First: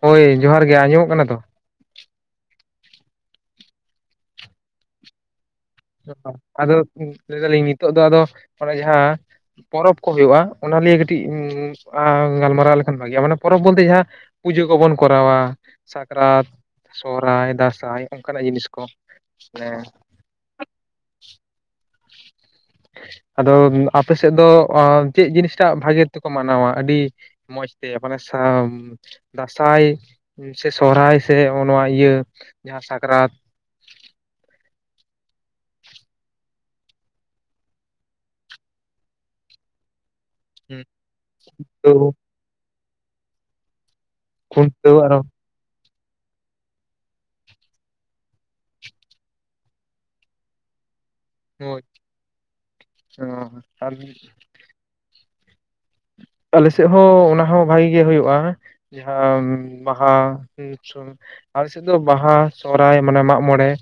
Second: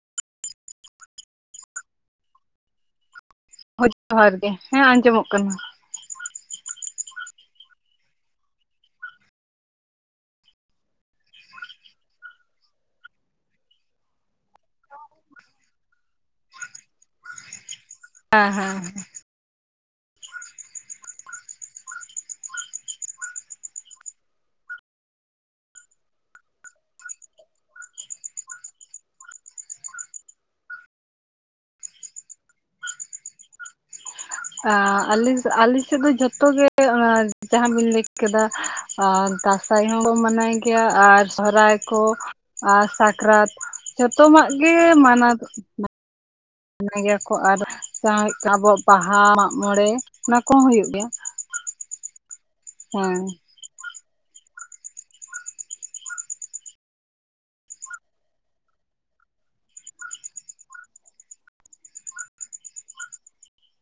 ᱦᱳᱭ ᱡᱚᱦᱟᱨ ᱜᱮ, ᱟᱸᱡᱚᱢᱚᱜ ᱠᱟᱱᱟ ᱛᱚ? ᱦᱳᱭ ᱡᱚᱦᱟᱨ ᱜᱮ, ᱦᱮᱸ ᱟᱸᱡᱚᱢᱚ-ᱜ ᱠᱟᱱᱟ ᱾ ᱟᱫᱚ ᱞᱟᱹᱭ ᱫᱟᱞᱤᱧ ᱱᱤᱛᱚᱜ ᱫᱚ, ᱟᱫᱚ ᱚᱱᱮ ᱡᱟᱦᱟᱸ ᱯᱚᱨᱚᱵᱽ ᱠᱚ ᱦᱩᱭᱩᱜᱼᱟ᱾ ᱚᱱᱟ ᱞᱤᱭᱮ ᱠᱟᱹᱴᱤᱡ ᱜᱟᱞᱢᱟᱨᱟᱣ ᱞᱮᱠᱷᱟᱱ ᱵᱷᱟᱜᱤᱜᱼᱟ᱾ ᱢᱟᱱᱮ ᱯᱚᱨᱚᱵᱽ ᱵᱚᱞᱛᱮ ᱡᱟᱦᱟᱸ ᱯᱩᱡᱟᱹ ᱠᱚᱵᱚᱱ ᱠᱚᱨᱟᱣ-ᱟ᱾ ᱥᱟᱠᱨᱟᱛ, ᱥᱚᱨᱦᱟᱭ, ᱫᱟᱸᱥᱟᱭ ᱾ ᱚᱱᱠᱟᱱᱟ-ᱜ ᱦᱮᱸ ᱡᱤᱱᱤᱥ ᱠᱚ, ᱦᱮᱸ ᱢᱟᱱᱮ ᱟᱫᱚ ᱟᱯᱮ ᱥᱮᱫ ᱫᱚ, ᱪᱮᱫ ᱡᱤᱱᱤᱥᱴᱟ-ᱜ ᱵᱷᱟᱜᱮ ᱛᱮᱠᱚ ᱢᱟᱱᱟᱣ-ᱟ ᱾ ᱟᱹᱰᱤ ᱢᱚᱡᱽ ᱛᱮ ᱢᱟᱱᱮ ᱫᱟᱸᱥᱟᱭ ᱥᱮ ᱥᱚᱦᱦᱟᱭ ᱥᱮ ᱱᱚᱣᱟ ᱤᱭᱟᱹ ᱡᱟᱦᱟᱸ ᱥᱟᱠᱨᱟᱛ? ᱟᱞ ᱟᱞᱮ ᱥᱮᱫ ᱫᱚ ᱡᱷᱚᱛᱚᱜ ᱜᱮ, ᱚᱱᱟ ᱡᱟᱦᱟᱸ ᱵᱤᱱ ᱞᱟᱹᱭ ᱠᱮᱫᱟ᱾ ᱚᱸ ᱫᱥᱟᱭ ᱦᱚᱸ ᱠᱚ ᱢᱟᱱᱟᱭ ᱜᱮᱭᱟ ᱾ ᱟᱨ ᱥᱚᱨᱦᱟᱭ ᱠᱚ, ᱟᱨ ᱥᱟᱠᱨᱟᱛ ᱾ ᱡᱚᱛᱚᱢᱟ-ᱜ ᱜᱮ ᱠᱷᱩᱱᱴᱟᱹᱣ ᱟᱨᱚ ᱢᱟᱱᱟᱣ ᱫᱚ ᱾ ᱜᱮᱭᱟ ᱠᱚ ᱟᱨ ᱟᱵᱚᱣᱟ-ᱜ ᱵᱟᱦᱟ, ᱢᱟᱜ ᱢᱚᱬᱮᱸ ᱚᱱᱟ ᱠᱚᱼᱦᱚᱸ ᱦᱩᱭᱩᱜ ᱜᱮᱭᱟ ᱾ ᱢᱚᱷᱽ ᱚᱸ ᱛᱟᱦᱞᱮ ᱟᱞᱮᱥᱮᱫ ᱦᱚᱸ ᱚᱱᱟᱦᱚᱸ ᱵᱽᱷᱟᱜᱤ ᱜᱮ ᱦᱩᱭᱩᱜᱭᱼᱟ᱾ ᱡᱟᱦᱟᱸ ᱵᱟᱦᱟ ᱾ ᱟᱞ ᱥᱮᱫ ᱫᱚ ᱵᱟᱦᱟ, ᱥᱚᱨᱦᱟᱭ, ᱢᱟᱱᱮ ᱢᱟᱜ ᱢᱚᱬᱮᱸ